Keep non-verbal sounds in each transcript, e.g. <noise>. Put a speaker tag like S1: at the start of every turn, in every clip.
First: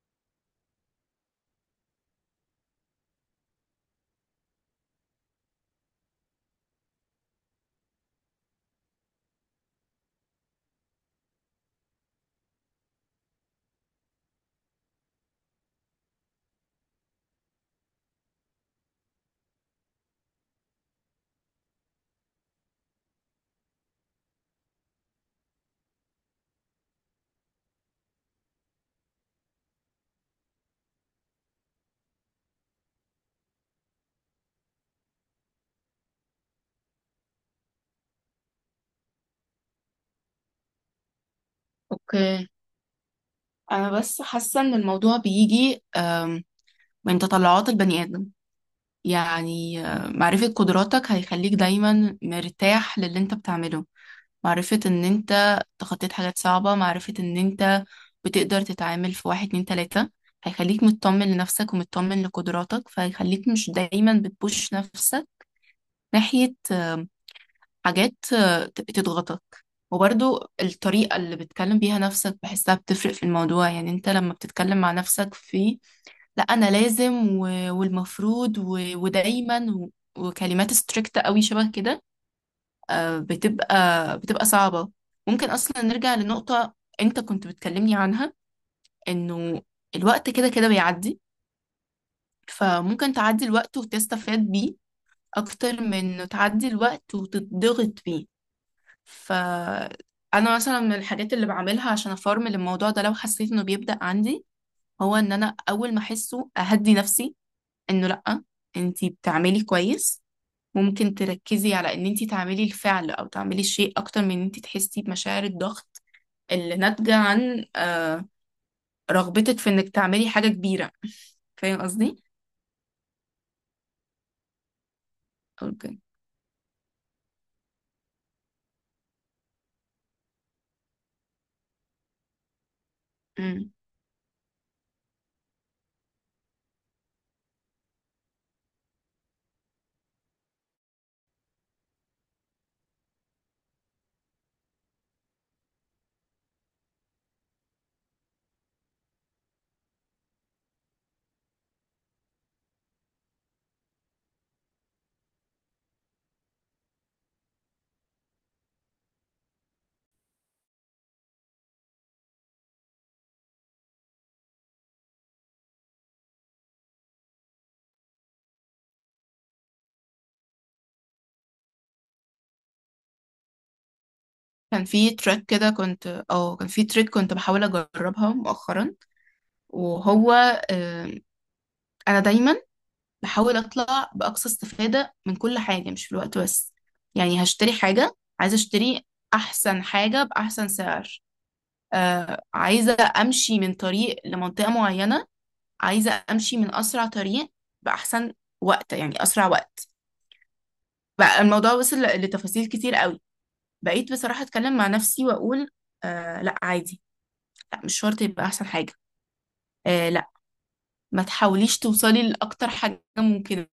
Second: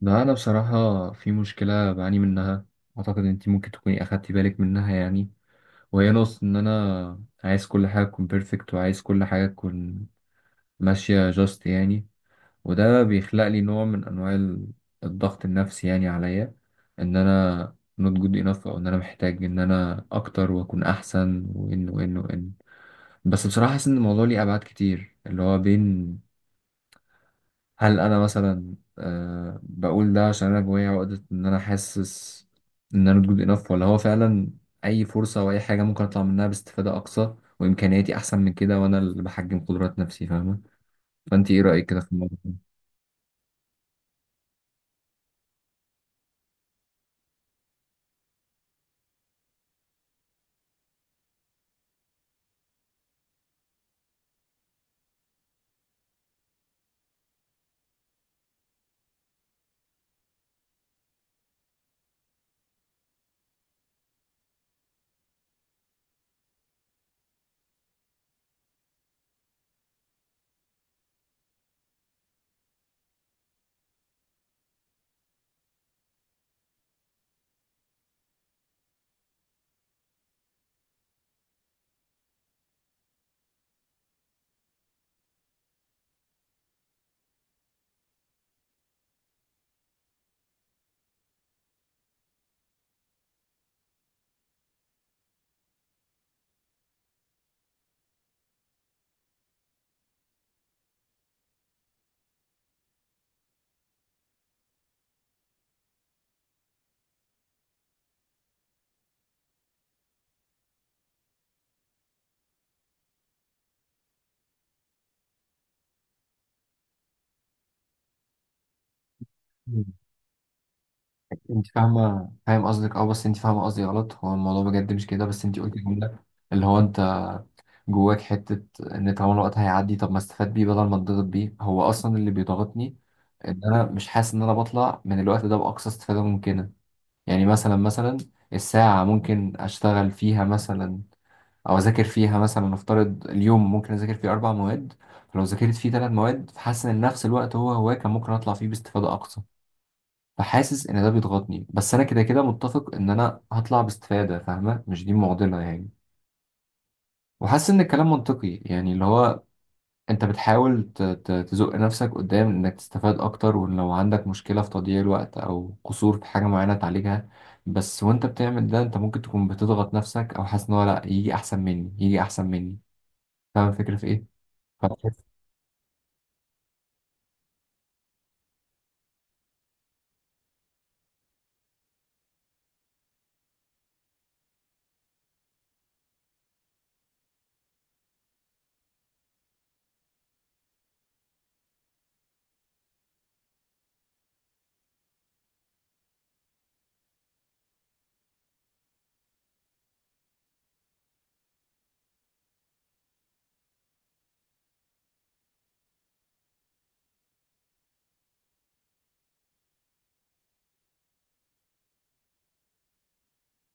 S1: لا، أنا بصراحة في مشكلة بعاني منها. أعتقد أنت ممكن تكوني أخدتي بالك منها يعني، وهي نقص إن أنا عايز كل حاجة تكون بيرفكت، وعايز كل حاجة تكون ماشية جاست يعني. وده بيخلق لي نوع من أنواع الضغط النفسي يعني عليا، إن أنا not good enough، أو إن أنا محتاج إن أنا أكتر وأكون أحسن، وإن. بس بصراحة حاسس إن الموضوع ليه أبعاد كتير، اللي هو بين، هل انا مثلا بقول ده عشان انا جوايا عقدة ان انا حاسس ان انا جود انف، ولا هو فعلا اي فرصة او اي حاجة ممكن اطلع منها باستفادة اقصى وامكانياتي احسن من كده، وانا اللي بحجم قدرات نفسي، فاهمة؟ فانت ايه رأيك كده في الموضوع
S2: اوكي.
S1: ده؟
S2: انا بس حاسه ان الموضوع بيجي من تطلعات البني ادم. يعني معرفه قدراتك هيخليك دايما مرتاح للي انت بتعمله، معرفه ان انت تخطيت حاجات صعبه، معرفه ان انت بتقدر تتعامل في واحد اتنين تلاته، هيخليك مطمن لنفسك ومطمن لقدراتك، فهيخليك مش دايما بتبوش نفسك ناحيه حاجات تضغطك. وبرضو الطريقة اللي بتكلم بيها نفسك بحسها بتفرق في الموضوع. يعني انت لما بتتكلم مع نفسك في لا انا لازم، و... والمفروض، و... ودايما، و... وكلمات ستريكت قوي شبه كده، بتبقى صعبة. ممكن اصلا نرجع لنقطة انت كنت بتكلمني عنها، انه الوقت كده كده بيعدي، فممكن تعدي الوقت وتستفاد بيه اكتر من تعدي الوقت وتتضغط بيه. فأنا مثلا من الحاجات اللي بعملها عشان أفرمل الموضوع ده لو حسيت إنه بيبدأ عندي، هو إن أنا أول ما أحسه أهدي نفسي، إنه لأ، أنتي بتعملي كويس، ممكن تركزي على إن أنتي تعملي الفعل أو تعملي الشيء أكتر من إن أنتي تحسي بمشاعر الضغط اللي ناتجة عن رغبتك في
S1: مم.
S2: إنك تعملي حاجة كبيرة.
S1: انت
S2: فاهم قصدي؟
S1: فاهم قصدك، بس انت فاهمه قصدي غلط. هو الموضوع بجد مش كده، بس انت قلت
S2: اوكي.
S1: جمله، اللي هو انت جواك حته، ان طالما الوقت هيعدي طب ما استفاد بيه بدل ما اتضغط بيه. هو اصلا اللي بيضغطني ان
S2: امم.
S1: انا مش حاسس ان انا بطلع من الوقت ده باقصى استفاده ممكنه. يعني مثلا، الساعة ممكن أشتغل فيها مثلا، أو أذاكر فيها مثلا. نفترض اليوم ممكن أذاكر فيه أربع مواد، فلو ذاكرت فيه تلات مواد فحاسس إن نفس الوقت هو كان ممكن أطلع فيه باستفادة أقصى. فحاسس إن ده بيضغطني، بس أنا كده كده متفق إن أنا هطلع باستفادة، فاهمة؟ مش دي معضلة يعني. وحاسس إن الكلام منطقي يعني، اللي هو انت بتحاول تزق نفسك قدام انك تستفاد اكتر، ولو عندك مشكلة في تضييع الوقت او قصور في حاجة معينة تعالجها. بس وانت بتعمل ده انت ممكن تكون بتضغط نفسك، او حاسس ان هو لا، يجي احسن مني يجي احسن مني. فاهم الفكرة في ايه؟ فبتحس-
S2: كان في تريك كنت بحاول اجربها مؤخرا. وهو آه، انا دايما بحاول اطلع باقصى استفادة من كل حاجة، مش في الوقت بس. يعني هشتري حاجة، عايزة اشتري احسن حاجة باحسن سعر، آه، عايزة امشي من طريق لمنطقة معينة، عايزة امشي من اسرع طريق باحسن وقت، يعني اسرع وقت. بقى الموضوع وصل لتفاصيل كتير قوي. بقيت بصراحة اتكلم مع نفسي واقول آه لا عادي، لا مش شرط يبقى احسن حاجة، آه لا ما تحاوليش توصلي لاكتر حاجة ممكنة.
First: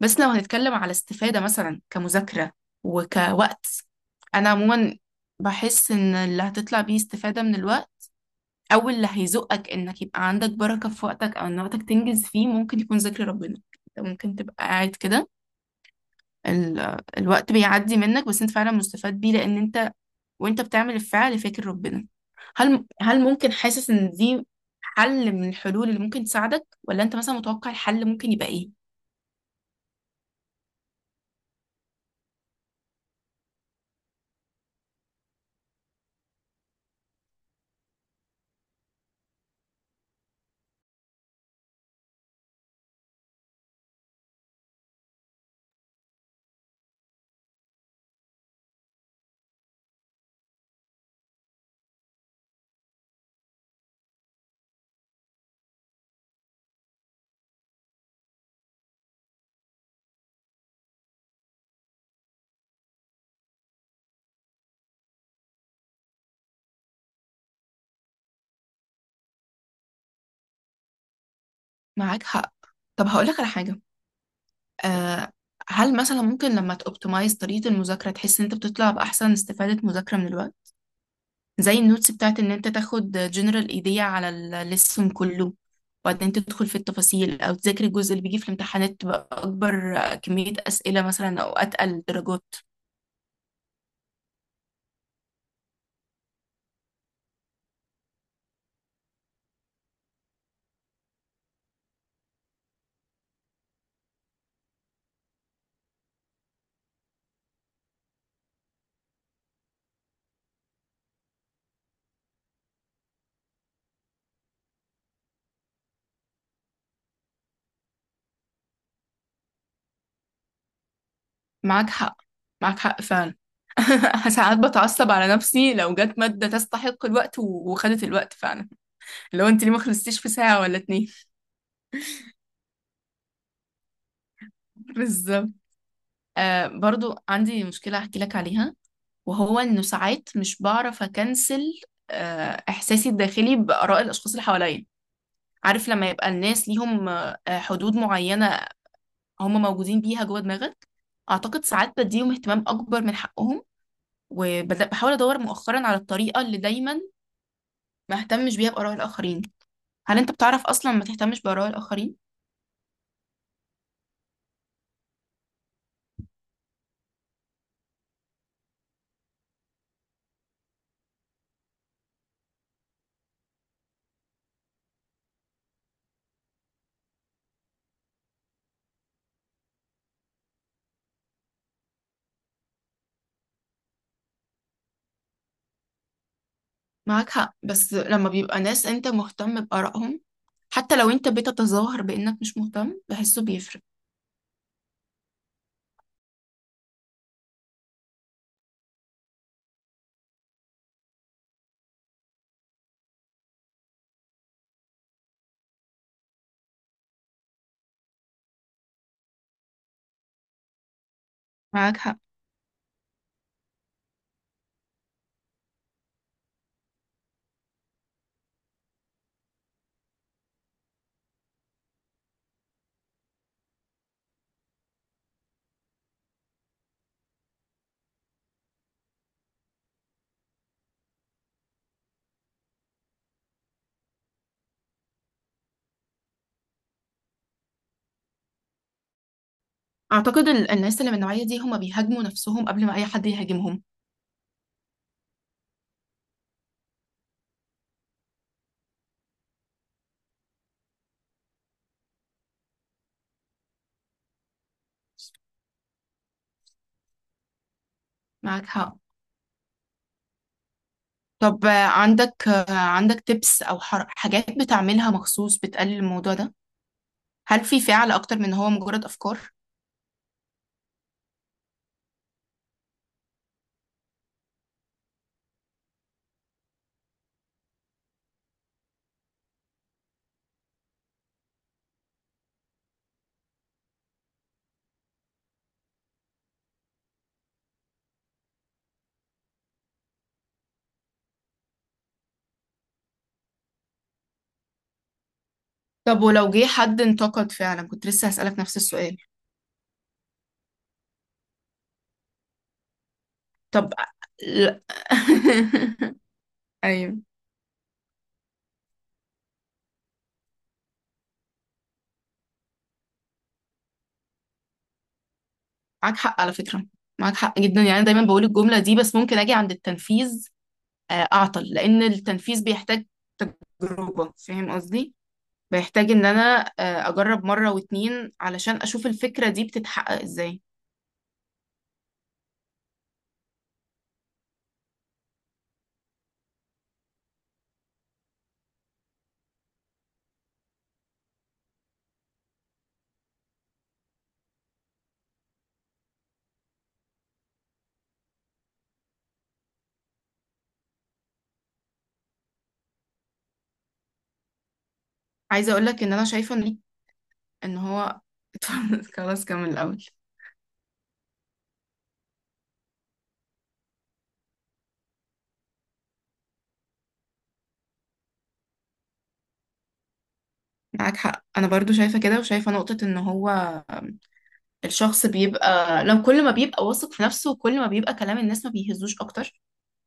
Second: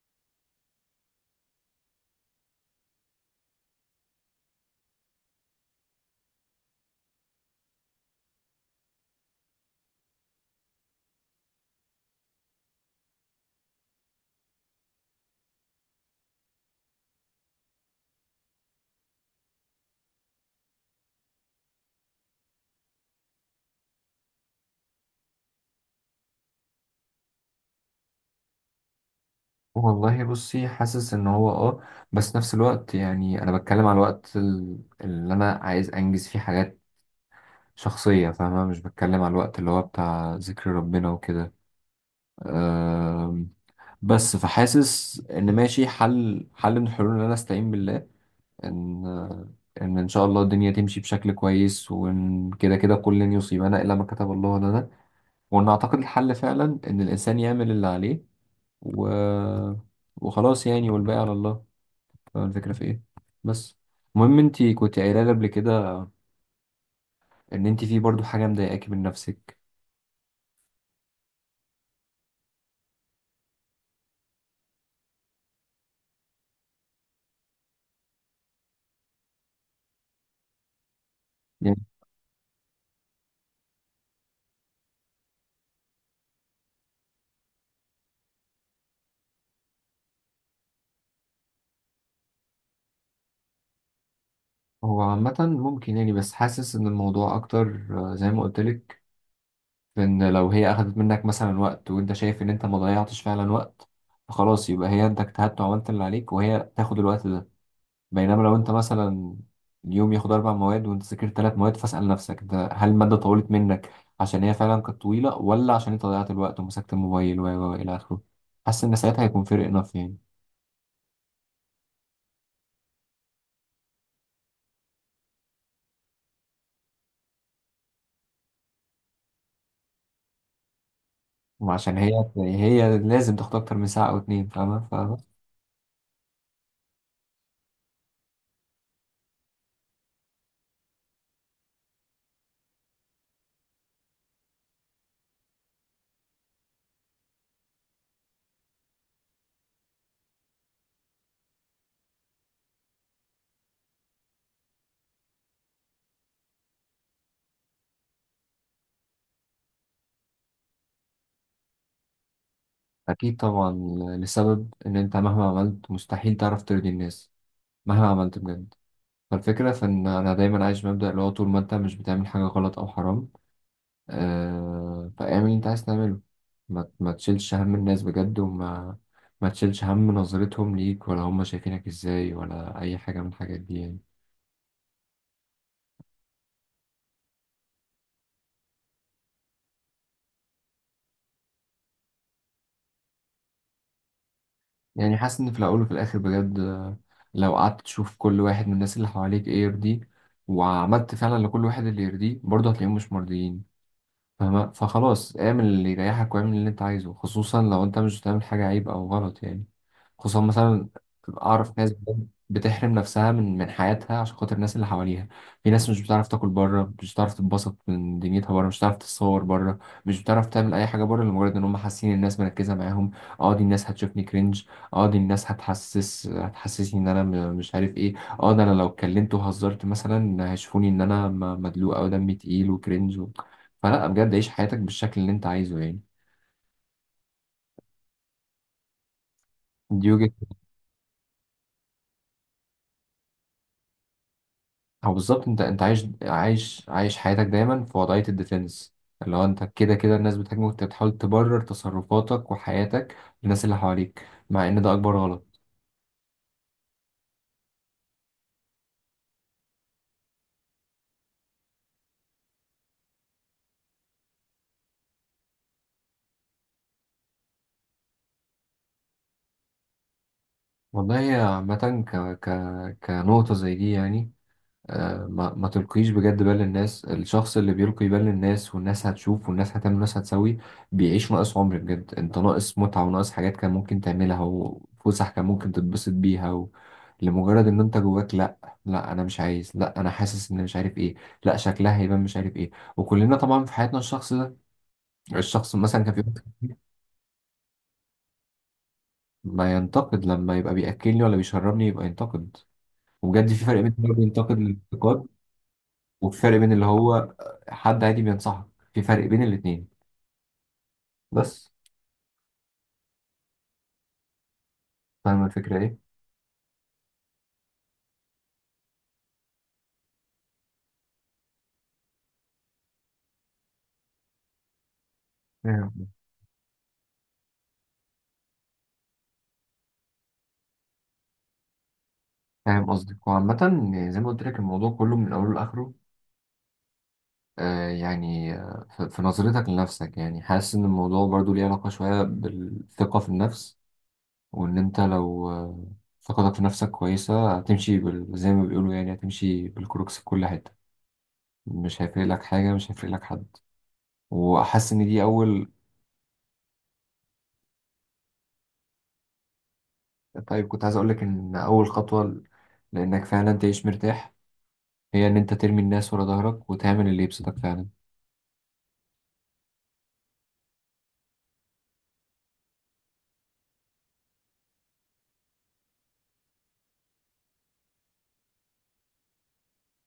S2: بس لو هنتكلم على استفادة مثلا كمذاكرة وكوقت، أنا عموما بحس إن اللي هتطلع بيه استفادة من الوقت، أو اللي هيزقك إنك يبقى عندك بركة في وقتك أو إن وقتك تنجز فيه، ممكن يكون ذكر ربنا. أنت ممكن تبقى قاعد كده، الوقت بيعدي منك، بس أنت فعلا مستفاد بيه، لأن أنت وأنت بتعمل الفعل فاكر ربنا. هل ممكن، حاسس إن دي حل من الحلول اللي ممكن تساعدك، ولا أنت مثلا متوقع الحل ممكن يبقى إيه؟
S1: والله بصي حاسس ان هو، بس نفس الوقت يعني انا بتكلم على الوقت اللي انا عايز انجز فيه حاجات شخصية، فاهمة؟ مش بتكلم على الوقت اللي هو بتاع ذكر ربنا وكده. بس فحاسس ان ماشي، حل من الحلول ان انا استعين بالله، ان ان شاء الله الدنيا تمشي بشكل كويس، وان كده كده كل لن يصيبنا الا ما كتب الله لنا. وان اعتقد الحل فعلا ان الانسان يعمل اللي عليه و... وخلاص يعني، والباقي على الله. الفكرة في ايه؟ بس المهم انت كنت قايله لي قبل كده ان انت في برضو حاجه مضايقاكي من نفسك
S2: معاك حق. طب هقولك على حاجة. آه، هل مثلا ممكن لما تأوبتمايز طريقة المذاكرة تحس ان انت بتطلع بأحسن استفادة مذاكرة من الوقت؟
S1: يعني.
S2: زي النوتس بتاعت ان انت تاخد جنرال ايديا على الليسون كله وبعدين تدخل في التفاصيل، او تذاكر الجزء اللي بيجي في الامتحانات تبقى اكبر كمية اسئلة مثلا او اتقل درجات.
S1: هو عامه ممكن يعني، بس حاسس ان الموضوع اكتر، زي ما قلت لك. لأن لو هي أخدت منك مثلا وقت وأنت شايف إن أنت ما ضيعتش فعلا وقت، فخلاص يبقى هي، أنت اجتهدت وعملت اللي عليك وهي تاخد الوقت ده. بينما لو أنت مثلا اليوم ياخد أربع مواد وأنت ذاكرت ثلاث مواد، فاسأل نفسك ده، هل المادة طولت منك عشان هي فعلا كانت طويلة، ولا عشان أنت ضيعت الوقت ومسكت الموبايل و إلى آخره. حاسس إن ساعتها هيكون فرق، نف يعني.
S2: معاك حق، معاك حق فعلا. <laughs> ساعات بتعصب على نفسي لو جت مادة تستحق الوقت وخدت الوقت فعلا، لو انت ليه ما خلصتيش في ساعة ولا اتنين. <laughs>
S1: وعشان هي، لازم تاخد أكتر من ساعة أو اتنين، فاهمة فاهمة.
S2: بالظبط. آه، برضو عندي مشكلة احكي لك عليها، وهو انه ساعات مش بعرف اكنسل احساسي الداخلي باراء الاشخاص اللي حواليا. عارف لما يبقى الناس ليهم حدود معينة، هم موجودين بيها جوه دماغك؟ اعتقد ساعات بديهم اهتمام اكبر من حقهم، وبحاول ادور مؤخرا على الطريقة اللي دايما ما اهتمش بيها باراء الاخرين. هل انت بتعرف اصلا ما تهتمش باراء الاخرين؟
S1: أكيد طبعا. لسبب إن أنت مهما عملت مستحيل تعرف ترضي الناس، مهما عملت بجد. فالفكرة في إن أنا دايما عايش مبدأ اللي هو طول ما أنت مش بتعمل حاجة غلط أو حرام، فاعمل اللي أنت عايز تعمله. ما تشيلش هم الناس بجد، وما ما تشيلش هم نظرتهم ليك، ولا هم شايفينك إزاي، ولا أي حاجة من الحاجات دي يعني.
S2: معاك حق، بس لما بيبقى ناس انت مهتم بارائهم، حتى لو انت بتتظاهر بانك مش مهتم بحسه بيفرق.
S1: يعني حاسس إن في الأول وفي الآخر بجد، لو قعدت تشوف كل واحد من الناس اللي حواليك إيه يرضيه، وعملت فعلا لكل واحد اللي يرضيه، برضه هتلاقيهم مش مرضيين. فخلاص اعمل اللي يريحك واعمل اللي انت عايزه، خصوصا لو انت مش بتعمل حاجة عيب او غلط يعني. خصوصا مثلا، اعرف ناس
S2: معاك حق.
S1: بتحرم نفسها من حياتها عشان خاطر الناس اللي حواليها. في ناس مش بتعرف تاكل بره، مش بتعرف تتبسط من دنيتها بره، مش بتعرف تتصور بره، مش بتعرف تعمل اي حاجه بره، لمجرد ان هم حاسين الناس مركزه معاهم. اه، دي الناس هتشوفني كرنج. اه، دي الناس هتحسسني ان انا مش عارف ايه. اه، ده انا لو اتكلمت وهزرت مثلا هيشوفوني ان انا مدلوق، او دمي تقيل وكرنج. فلا بجد، عيش حياتك بالشكل اللي انت عايزه يعني. دي وجهة.
S2: أعتقد الناس اللي من النوعية دي هما بيهاجموا نفسهم قبل ما أي حد يهاجمهم.
S1: او بالظبط، انت عايش حياتك دايما في وضعية الديفنس. اللي هو انت كده كده الناس بتهاجمك، وانت بتحاول تبرر تصرفاتك وحياتك للناس اللي حواليك، مع ان ده اكبر غلط.
S2: معاك حق. طب عندك عندك تبس أو حاجات بتعملها مخصوص بتقلل الموضوع ده؟ هل في فعل أكتر من هو مجرد أفكار؟
S1: والله عامة، كنقطة زي دي يعني، ما تلقيش بجد بال للناس. الشخص اللي بيلقي بال للناس، والناس هتشوف، والناس هتعمل، والناس هتسوي، بيعيش ناقص عمر بجد. انت ناقص متعة وناقص حاجات كان ممكن تعملها، وفسح كان ممكن تتبسط بيها. لمجرد ان انت جواك لا، لا انا مش عايز، لا انا حاسس ان مش عارف ايه، لا شكلها هيبان مش عارف ايه. وكلنا طبعا في حياتنا الشخص ده، الشخص مثلا كان في
S2: طب
S1: وقت
S2: ولو جه
S1: كتير.
S2: حد انتقد فعلا، كنت لسه هسألك نفس السؤال.
S1: ما ينتقد، لما يبقى بيأكلني ولا بيشربني يبقى ينتقد. وبجد في فرق
S2: طب
S1: بين إنه ينتقد
S2: لا.
S1: للانتقاد، وفي فرق بين
S2: <laughs>
S1: اللي
S2: أيوه،
S1: هو حد عادي بينصحك. في فرق بين الاتنين بس. فاهم الفكرة ايه؟
S2: معاك حق على فكرة، معاك حق جدا. يعني أنا دايما بقول الجملة دي، بس ممكن أجي عند التنفيذ أعطل، لأن التنفيذ بيحتاج تجربة. فاهم قصدي؟
S1: مم.
S2: بيحتاج ان انا اجرب مرة واتنين علشان اشوف الفكرة دي بتتحقق ازاي.
S1: فاهم قصدك. وعامة يعني زي ما قلت لك، الموضوع كله من أوله لآخره، يعني، في نظرتك لنفسك يعني، حاسس إن الموضوع برضو ليه علاقة شوية بالثقة في النفس، وإن أنت لو ثقتك في نفسك كويسة هتمشي زي ما بيقولوا يعني، هتمشي بالكروكس في كل حتة. مش هيفرق لك حاجة، مش هيفرق لك حد. وأحس إن دي أول،
S2: عايزة اقولك ان انا شايفة ان ان هو <laughs> خلاص كمل الاول.
S1: طيب كنت عايز أقولك إن أول خطوة لإنك فعلا تعيش مرتاح، هي إن أنت ترمي الناس ورا ظهرك وتعمل اللي يبسطك فعلا.
S2: معاك حق، انا برضو شايفة كده، وشايفة نقطة ان هو آم، الشخص بيبقى لو كل ما بيبقى واثق في نفسه كل ما بيبقى كلام الناس ما بيهزوش اكتر.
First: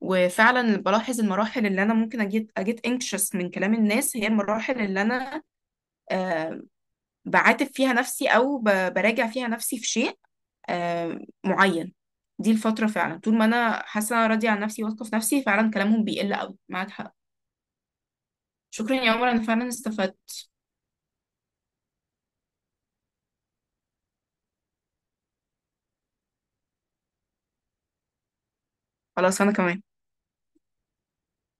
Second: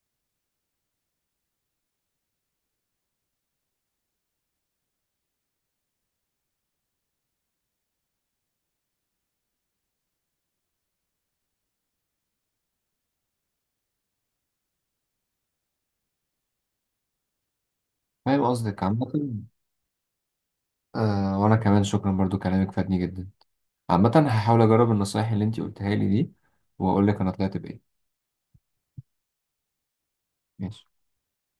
S2: وفعلا بلاحظ المراحل اللي انا ممكن اجيت anxious من كلام الناس، هي المراحل اللي انا آه، بعاتب فيها نفسي او براجع فيها نفسي في شيء آه، معين. دي الفترة فعلا، طول ما أنا حاسة إن أنا راضية عن نفسي واثقة في نفسي، فعلا كلامهم بيقل أوي. معاك حق.
S1: فاهم قصدك
S2: شكرا
S1: عامة.
S2: يا عمر، أنا فعلا استفدت.
S1: وأنا كمان شكرا، برضو كلامك فادني جدا. عامة هحاول أجرب النصايح اللي أنتي قلتها لي دي، وأقولك أنا طلعت بإيه.
S2: خلاص أنا كمان.
S1: ماشي.